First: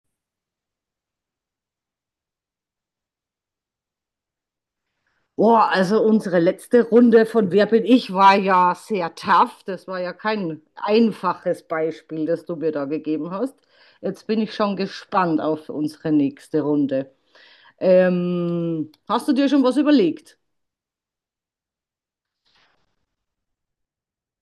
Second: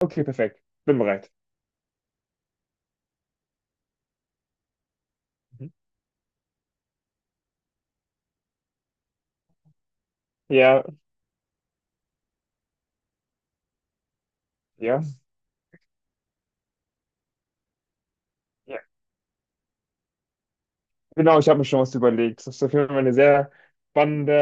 Okay, perfekt. Bin bereit. Mhm. Boah, also unsere letzte Runde von Wer bin ich war ja sehr tough. Das war ja kein Ja, einfaches Beispiel, das du mir da gegeben hast. Jetzt bin ich schon ja, gespannt auf unsere nächste Runde. ja. Hast du dir schon was überlegt? Genau, ich habe mir schon was überlegt. Das ist auf jeden Fall eine sehr spannende,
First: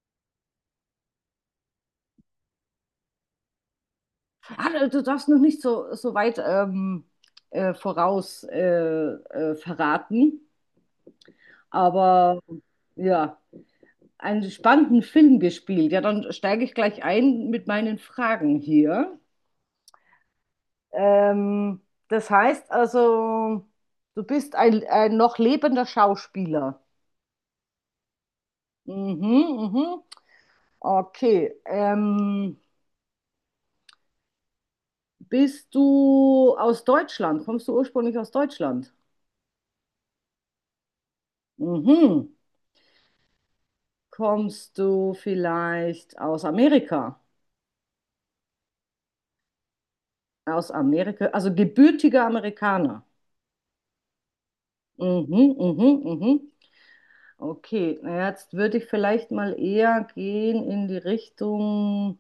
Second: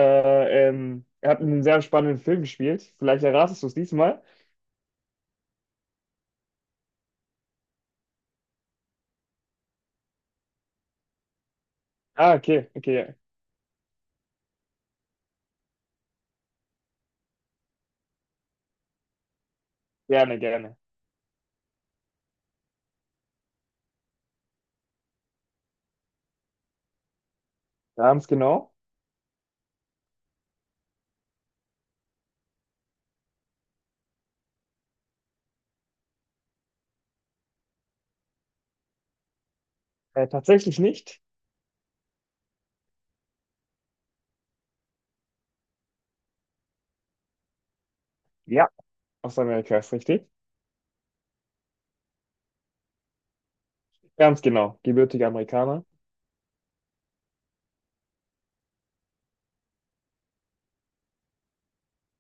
er hat einen sehr spannenden Film gespielt. Vielleicht erratest du es diesmal. Ah, du darfst noch nicht so weit voraus verraten, Ah, aber okay, okay, ja. ja, einen spannenden Film gespielt. Ja, dann steige ich gleich ein mit meinen Fragen hier. Gerne, gerne. Ähm, Das heißt also, du bist ein noch lebender Schauspieler. Ganz genau. Mhm, mhm. Okay. Bist du aus Deutschland? Kommst du ursprünglich aus Deutschland? Tatsächlich nicht. Mhm. Kommst du vielleicht aus Amerika? Ja. Aus Amerika ist richtig. Aus Amerika, also gebürtiger Amerikaner. Ganz genau. Gebürtiger Mhm, Amerikaner. mhm, mhm. Okay, na, jetzt würde ich vielleicht mal eher gehen in die Richtung.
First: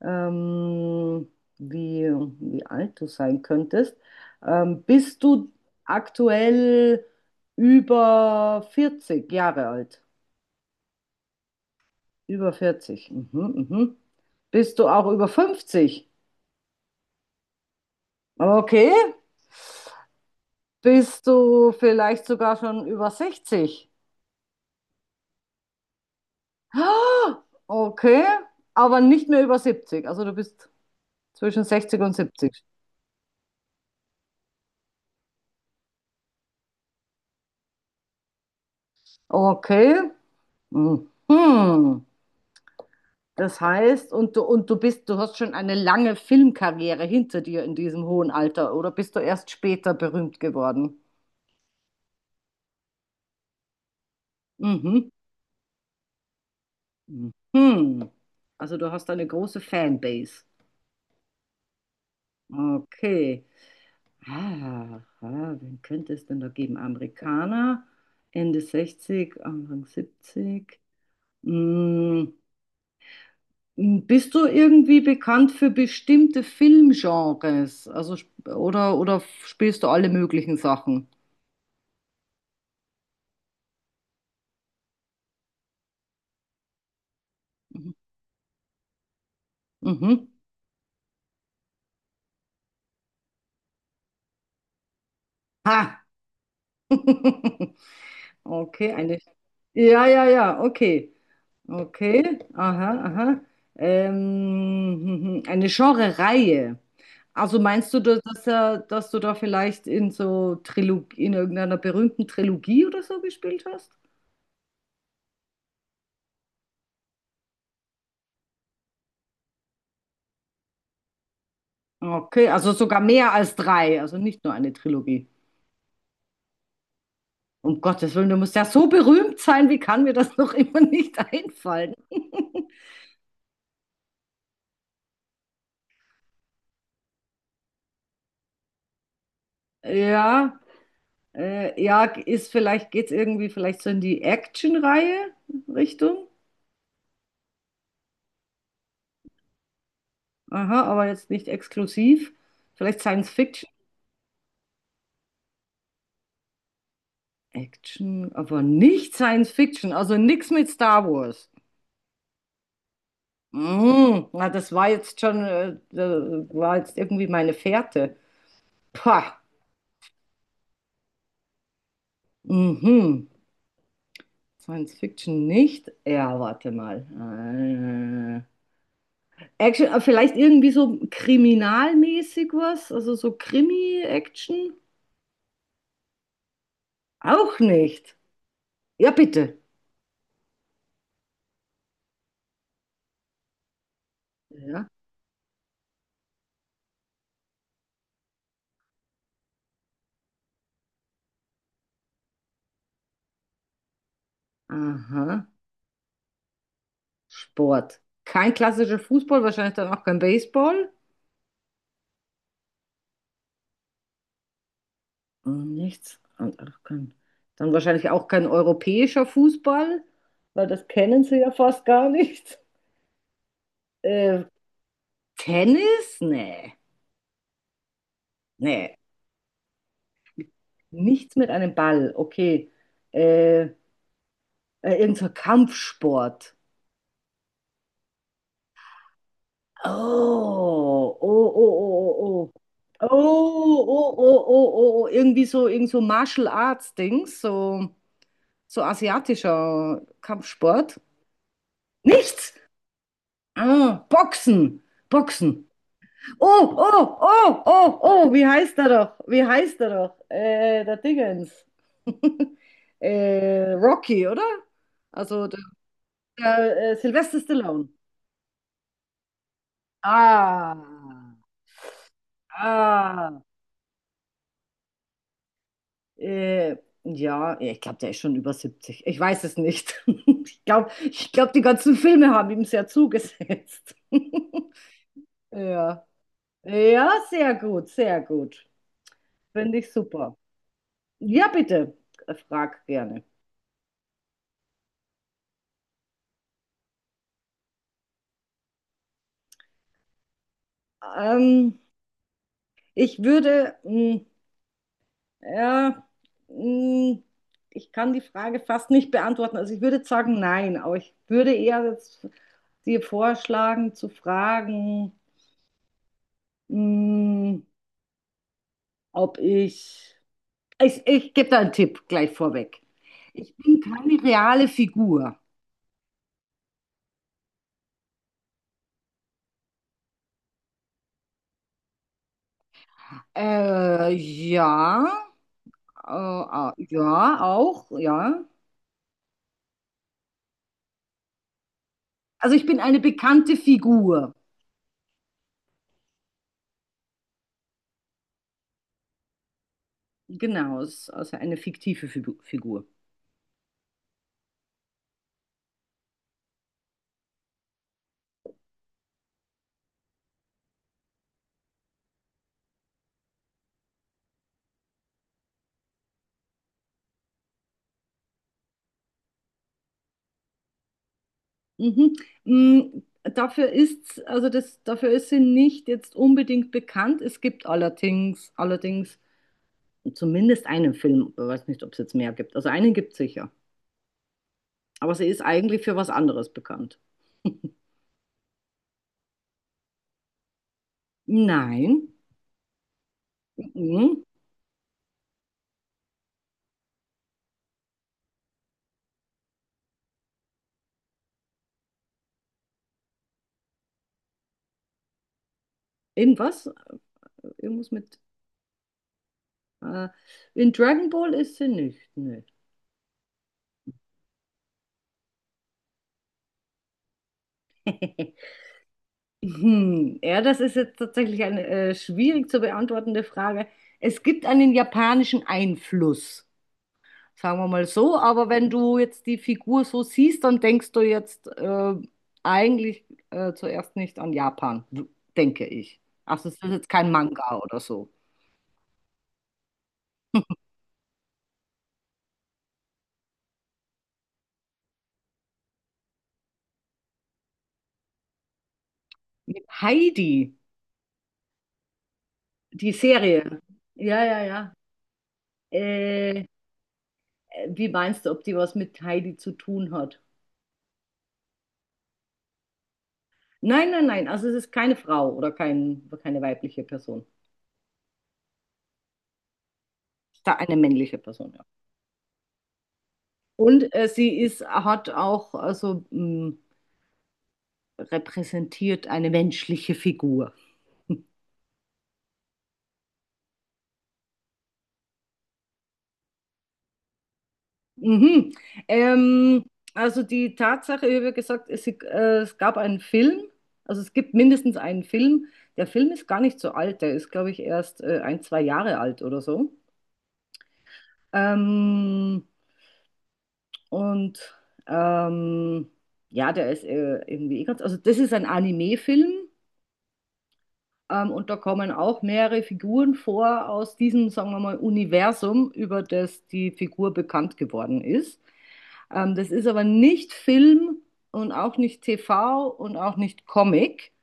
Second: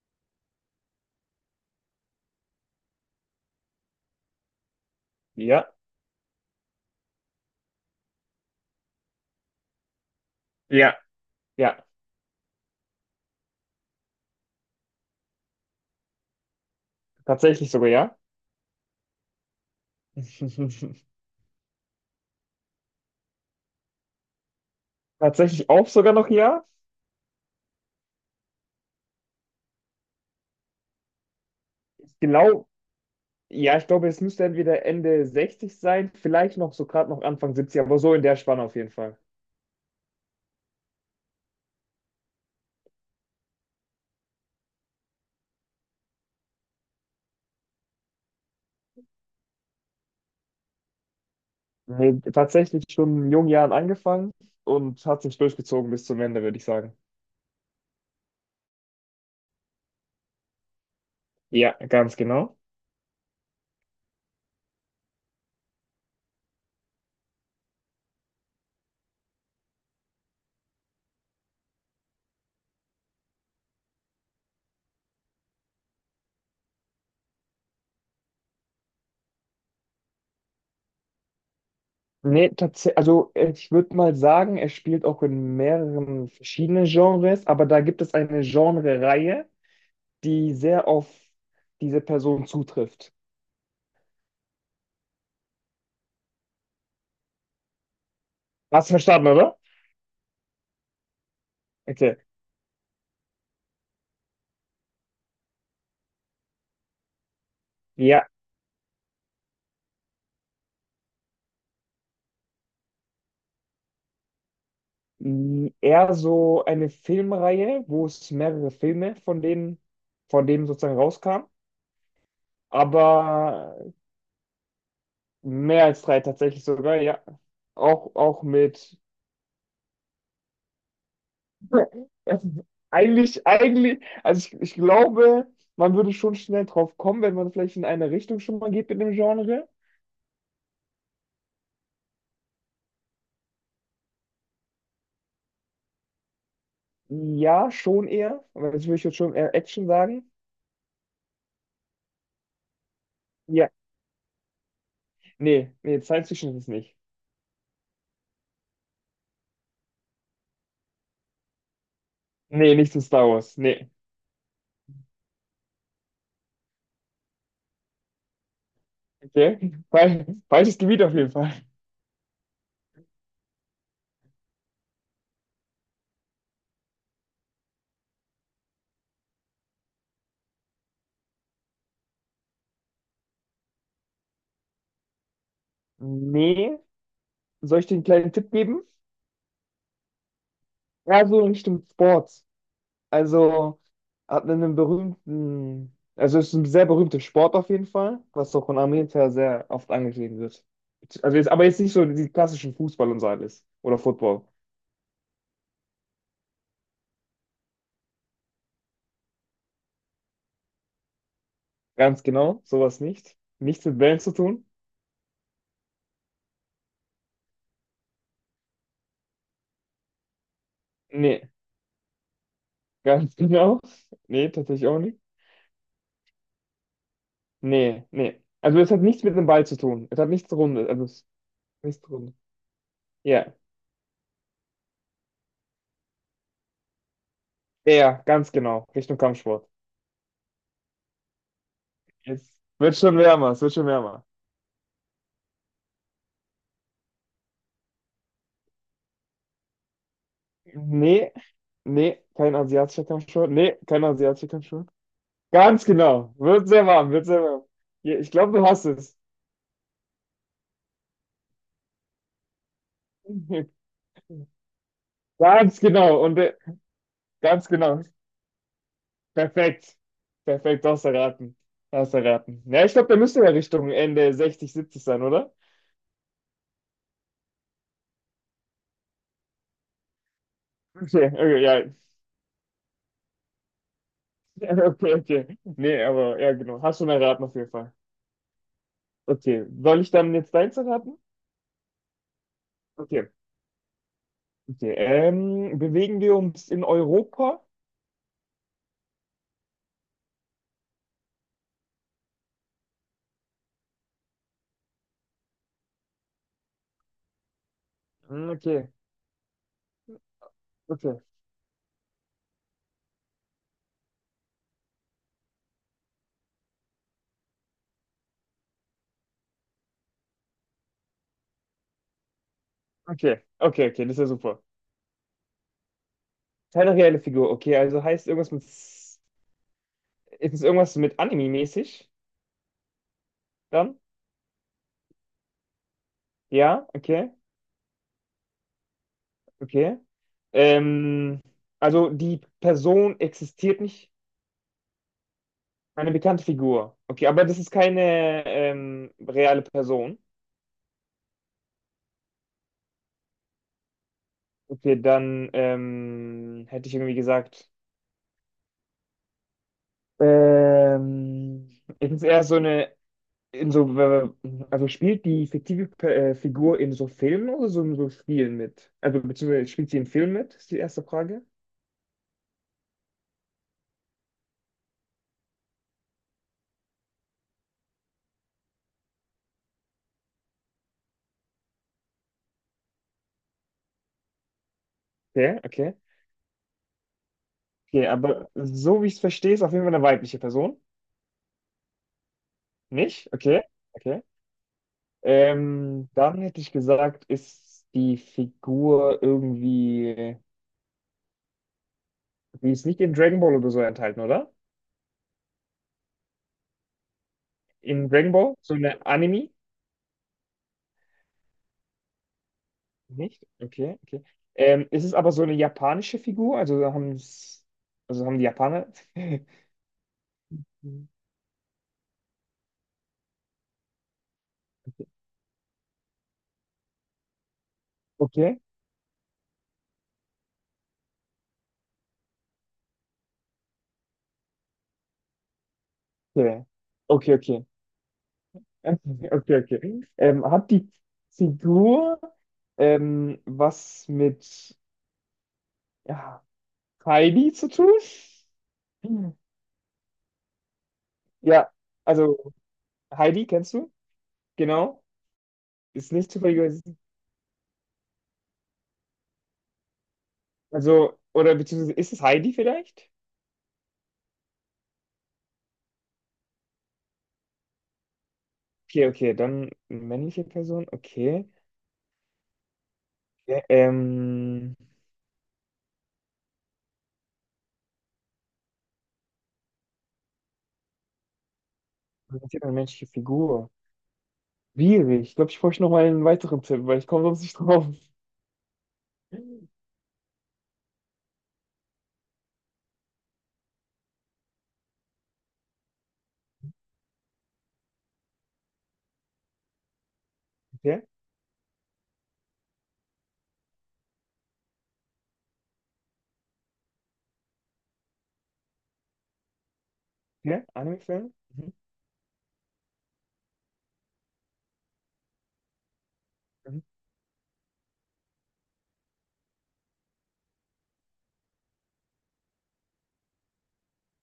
ähm, wie, wie alt du sein könntest. Bist du Ja. aktuell über 40 Jahre alt? Ja. Ja. Über vierzig? Mhm, mhm. Bist du auch über 50? Tatsächlich sogar, ja. Okay. Bist du vielleicht sogar schon über 60? Tatsächlich auch sogar noch, ja. Ah, okay. Aber nicht mehr über 70. Also du bist zwischen 60 und 70. Genau. Ja, ich glaube, es müsste entweder Ende 60 sein, vielleicht noch so gerade noch Anfang 70, aber so in der Spanne auf jeden Fall. Okay. Mhm. Das heißt, du hast schon eine lange Filmkarriere hinter dir in diesem hohen Alter, oder bist du erst später berühmt geworden? Nee, tatsächlich schon in jungen Jahren angefangen und Mhm. hat sich durchgezogen bis zum Ende, würde ich sagen. Mhm. Also du hast eine große Fanbase. Ja, ganz genau. Okay. Ah, ah, wen könnte es denn da geben? Amerikaner, Ende 60 Anfang 70. Mm, bist du irgendwie bekannt für bestimmte Filmgenres? Also oder spielst du alle möglichen Sachen? Nee, tatsächlich, also ich würde mal sagen, er spielt auch in mehreren verschiedenen Genres, aber da Mhm. gibt es eine Genre-Reihe, Mhm. die sehr auf diese Person zutrifft. Ha! Hast Okay, du eine. verstanden, oder? Ja, ja, ja, okay. Okay. Okay, aha, aha. Eine Genre-Reihe. Also meinst du, Ja. Dass du da vielleicht in irgendeiner berühmten Trilogie oder so gespielt hast? Mh, eher so eine Filmreihe, wo es mehrere Filme von dem sozusagen rauskam. Okay, also sogar mehr als Aber drei, also nicht nur eine Trilogie. mehr als drei tatsächlich sogar, ja. Um Gottes Auch, Willen, du auch musst ja so mit. berühmt sein, wie kann mir das noch immer nicht einfallen? Eigentlich, also ich glaube, man würde schon schnell drauf kommen, wenn man vielleicht in eine Richtung schon mal geht mit dem Genre. Ja. Ja, ist vielleicht, geht's irgendwie vielleicht so in die Action-Reihe Richtung. Ja, schon eher. Aber jetzt würde ich jetzt schon eher Action sagen. Aha, aber jetzt nicht exklusiv. Vielleicht Science Fiction. Ja, nee, nee, Science Fiction ist es nicht. Action, aber nicht Science Fiction, also nichts mit Star Wars. Nee, nicht zu Star Wars. Nee. Mhm, na, das war jetzt schon, da war jetzt irgendwie meine Fährte. Pah, Okay. Falsches Gebiet auf jeden Fall. mhm. Science Fiction nicht. Ja, warte mal. Action, vielleicht irgendwie so kriminalmäßig was, also so Krimi-Action. Nee, Auch soll ich dir einen nicht. kleinen Tipp geben? Ja, bitte. Ja, so in Richtung Sports. Also hat einen Ja. berühmten, also ist ein sehr berühmter Sport auf jeden Fall, was auch in Amerika sehr oft angeschrieben wird. Also jetzt, aber jetzt nicht so die klassischen Fußball und so alles. Oder Football. Aha. Sport. Kein klassischer Fußball, wahrscheinlich dann auch kein Baseball. Ganz genau, sowas nicht. Nichts mit Bällen zu tun. Und nichts. Und auch kein, dann wahrscheinlich auch kein europäischer Fußball, weil das kennen sie Nee, ja fast gar nicht. ganz genau. Äh, Nee, tatsächlich auch nicht. Tennis? Nee. Nee, nee. Also es Nee. hat nichts mit dem Ball zu tun. Es hat nichts Runde, also es ist Nichts mit einem nichts Ball. Runde. Okay. Ja, Äh, Irgend so ein Kampfsport. ja, ganz genau. Richtung Kampfsport. Oh, oh, oh, oh, oh. Es wird Oh, schon wärmer, es wird schon oh, oh, wärmer. oh, oh, oh. Oh. Irgendwie so, irgend so Martial Arts Dings, so asiatischer Kampfsport. Nee, nee, Nichts. kein asiatischer Kampfsport. Nee, kein Ah, asiatischer Boxen. Kampfsport. Boxen. Ganz genau. Wird Oh, sehr warm, oh, wird sehr oh, warm. oh, Ja, ich oh, wie glaube, du heißt hast er doch? es. Wie heißt er doch? Der Dingens. Rocky, oder? Also der, Ganz genau. Und der Sylvester ganz Stallone. genau. Perfekt. Ah, Perfekt, du hast erraten. Du hast erraten. Ja, ich glaube, da ah. müsste ja Richtung Ende 60, 70 sein, oder? Äh, ja, ja, ich glaube, der ist schon über 70. Ich weiß es nicht. Okay, Ich glaub, die okay, ja. ganzen Filme haben ihm sehr zugesetzt. Okay, okay. Nee, Ja. aber ja, genau. Hast schon Ja, erraten sehr auf jeden gut, Fall. sehr gut. Okay. Finde ich Soll ich dann super. jetzt deins erraten? Ja, bitte, frag gerne. Okay. Okay, bewegen wir uns in Europa? Ähm, Ich würde, ja, mh, ich kann die Hm, Frage okay, fast nicht beantworten. Also ich würde jetzt sagen, nein, aber ich okay, würde eher jetzt dir vorschlagen, zu fragen, mh, ob ich Ich gebe da einen Tipp gleich vorweg. okay, Ich bin okay, okay, das ist keine ja super. reale Figur. Keine reelle Figur, okay, also heißt irgendwas mit, ist es irgendwas mit Anime-mäßig dann? Ja, Ja, okay, ja, auch, ja. okay. Ähm, also die Also ich bin eine Person bekannte existiert nicht, Figur. eine bekannte Figur. Okay, aber das ist keine reale Person. Genau, es ist also eine fiktive Figur. Okay, dann hätte ich irgendwie gesagt, ähm, ich muss eher so eine in so, also spielt die fiktive Figur in so Filmen oder so in so Spielen mit? Also beziehungsweise spielt sie in Filmen mit, ist die erste Frage. Mhm. Mm, Dafür ist sie nicht jetzt unbedingt bekannt. Es gibt allerdings zumindest einen Film, ich weiß nicht, ob es jetzt mehr gibt. Also einen gibt es sicher. Aber sie ist Okay, eigentlich okay. für was anderes bekannt. Okay, aber so wie ich es verstehe, ist auf jeden Fall eine weibliche Person. Nein. Nicht? Okay, okay. Mhm. Dann hätte ich gesagt, ist die Figur irgendwie, die ist nicht in Dragon Ball oder so enthalten, oder? Irgendwas? Irgendwas In mit. Dragon Ball? So eine Anime? Äh, in Dragon Ball ist sie nicht. Nö. Nicht? Okay, okay. Ist es aber so eine japanische Figur? Also haben es, also haben die Japaner? Hm, ja, das ist jetzt Mhm. tatsächlich eine schwierig zu beantwortende Frage. Es gibt einen japanischen Einfluss, sagen wir mal so. Aber Okay, wenn du jetzt die Figur so siehst, dann denkst du jetzt eigentlich zuerst nicht an Japan, denke ich. Also es ist okay, jetzt kein okay, Manga okay, oder so. okay, okay. Hat die Figur was mit ja, Heidi zu tun? Hm. Mit Heidi, Ja, also die Heidi Serie. kennst du? Ja, ja, ja. Genau, ist nicht Äh, zufällig. Wie meinst du, ob die was mit Heidi zu tun hat? Also, oder beziehungsweise ist es Heidi vielleicht? Nein, nein, nein. Also es ist keine Frau oder keine weibliche Person. Okay, okay, dann männliche Da eine Person, männliche okay. Person, ja. Ja, Und hat auch also, repräsentiert eine menschliche Figur. was ist denn eine menschliche Figur? Schwierig. Ich glaube, ich brauche noch mal einen weiteren Tipp, weil ich komme sonst nicht drauf. Mhm. Ähm, also die Tatsache, ich habe ja gesagt, es gab einen Film, also es gibt mindestens einen Film. Der Film ist gar nicht so alt, der ist, glaube ich, erst ein, zwei Jahre alt oder so. Okay. Ähm, und ähm, ja, der ist irgendwie eh ganz, also das ist ein Anime-Film. Ja, Anime-Film? Und da Mhm. kommen auch mehrere Figuren vor aus diesem, sagen wir mal, Universum, über das die Mhm. Figur bekannt geworden ist. Das ist aber nicht Film und auch nicht TV und auch nicht Comic.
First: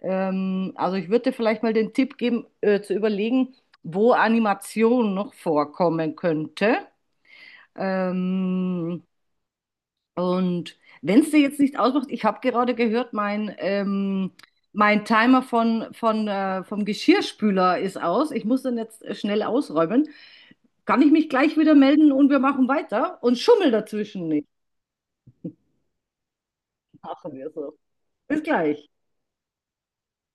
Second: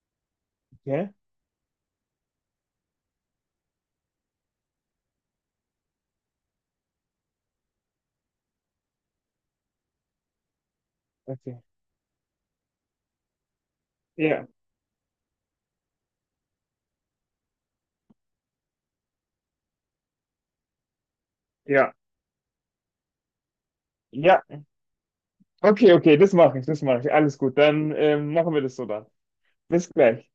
Also ich Ja, würde dir vielleicht mal den Tipp geben, zu überlegen, wo Animation noch vorkommen könnte. Ähm, und wenn es dir jetzt okay. nicht ausmacht, ich habe gerade gehört, mein, ähm, Ja, mein Timer vom Geschirrspüler ist aus. Ich muss den jetzt schnell ausräumen. Kann ich mich gleich wieder ja, melden und wir machen weiter und schummel dazwischen ja. nicht. Okay, okay, das mache ich, das mache ich. Machen Alles wir gut, so. dann Bis machen wir das so gleich. dann. Bis gleich.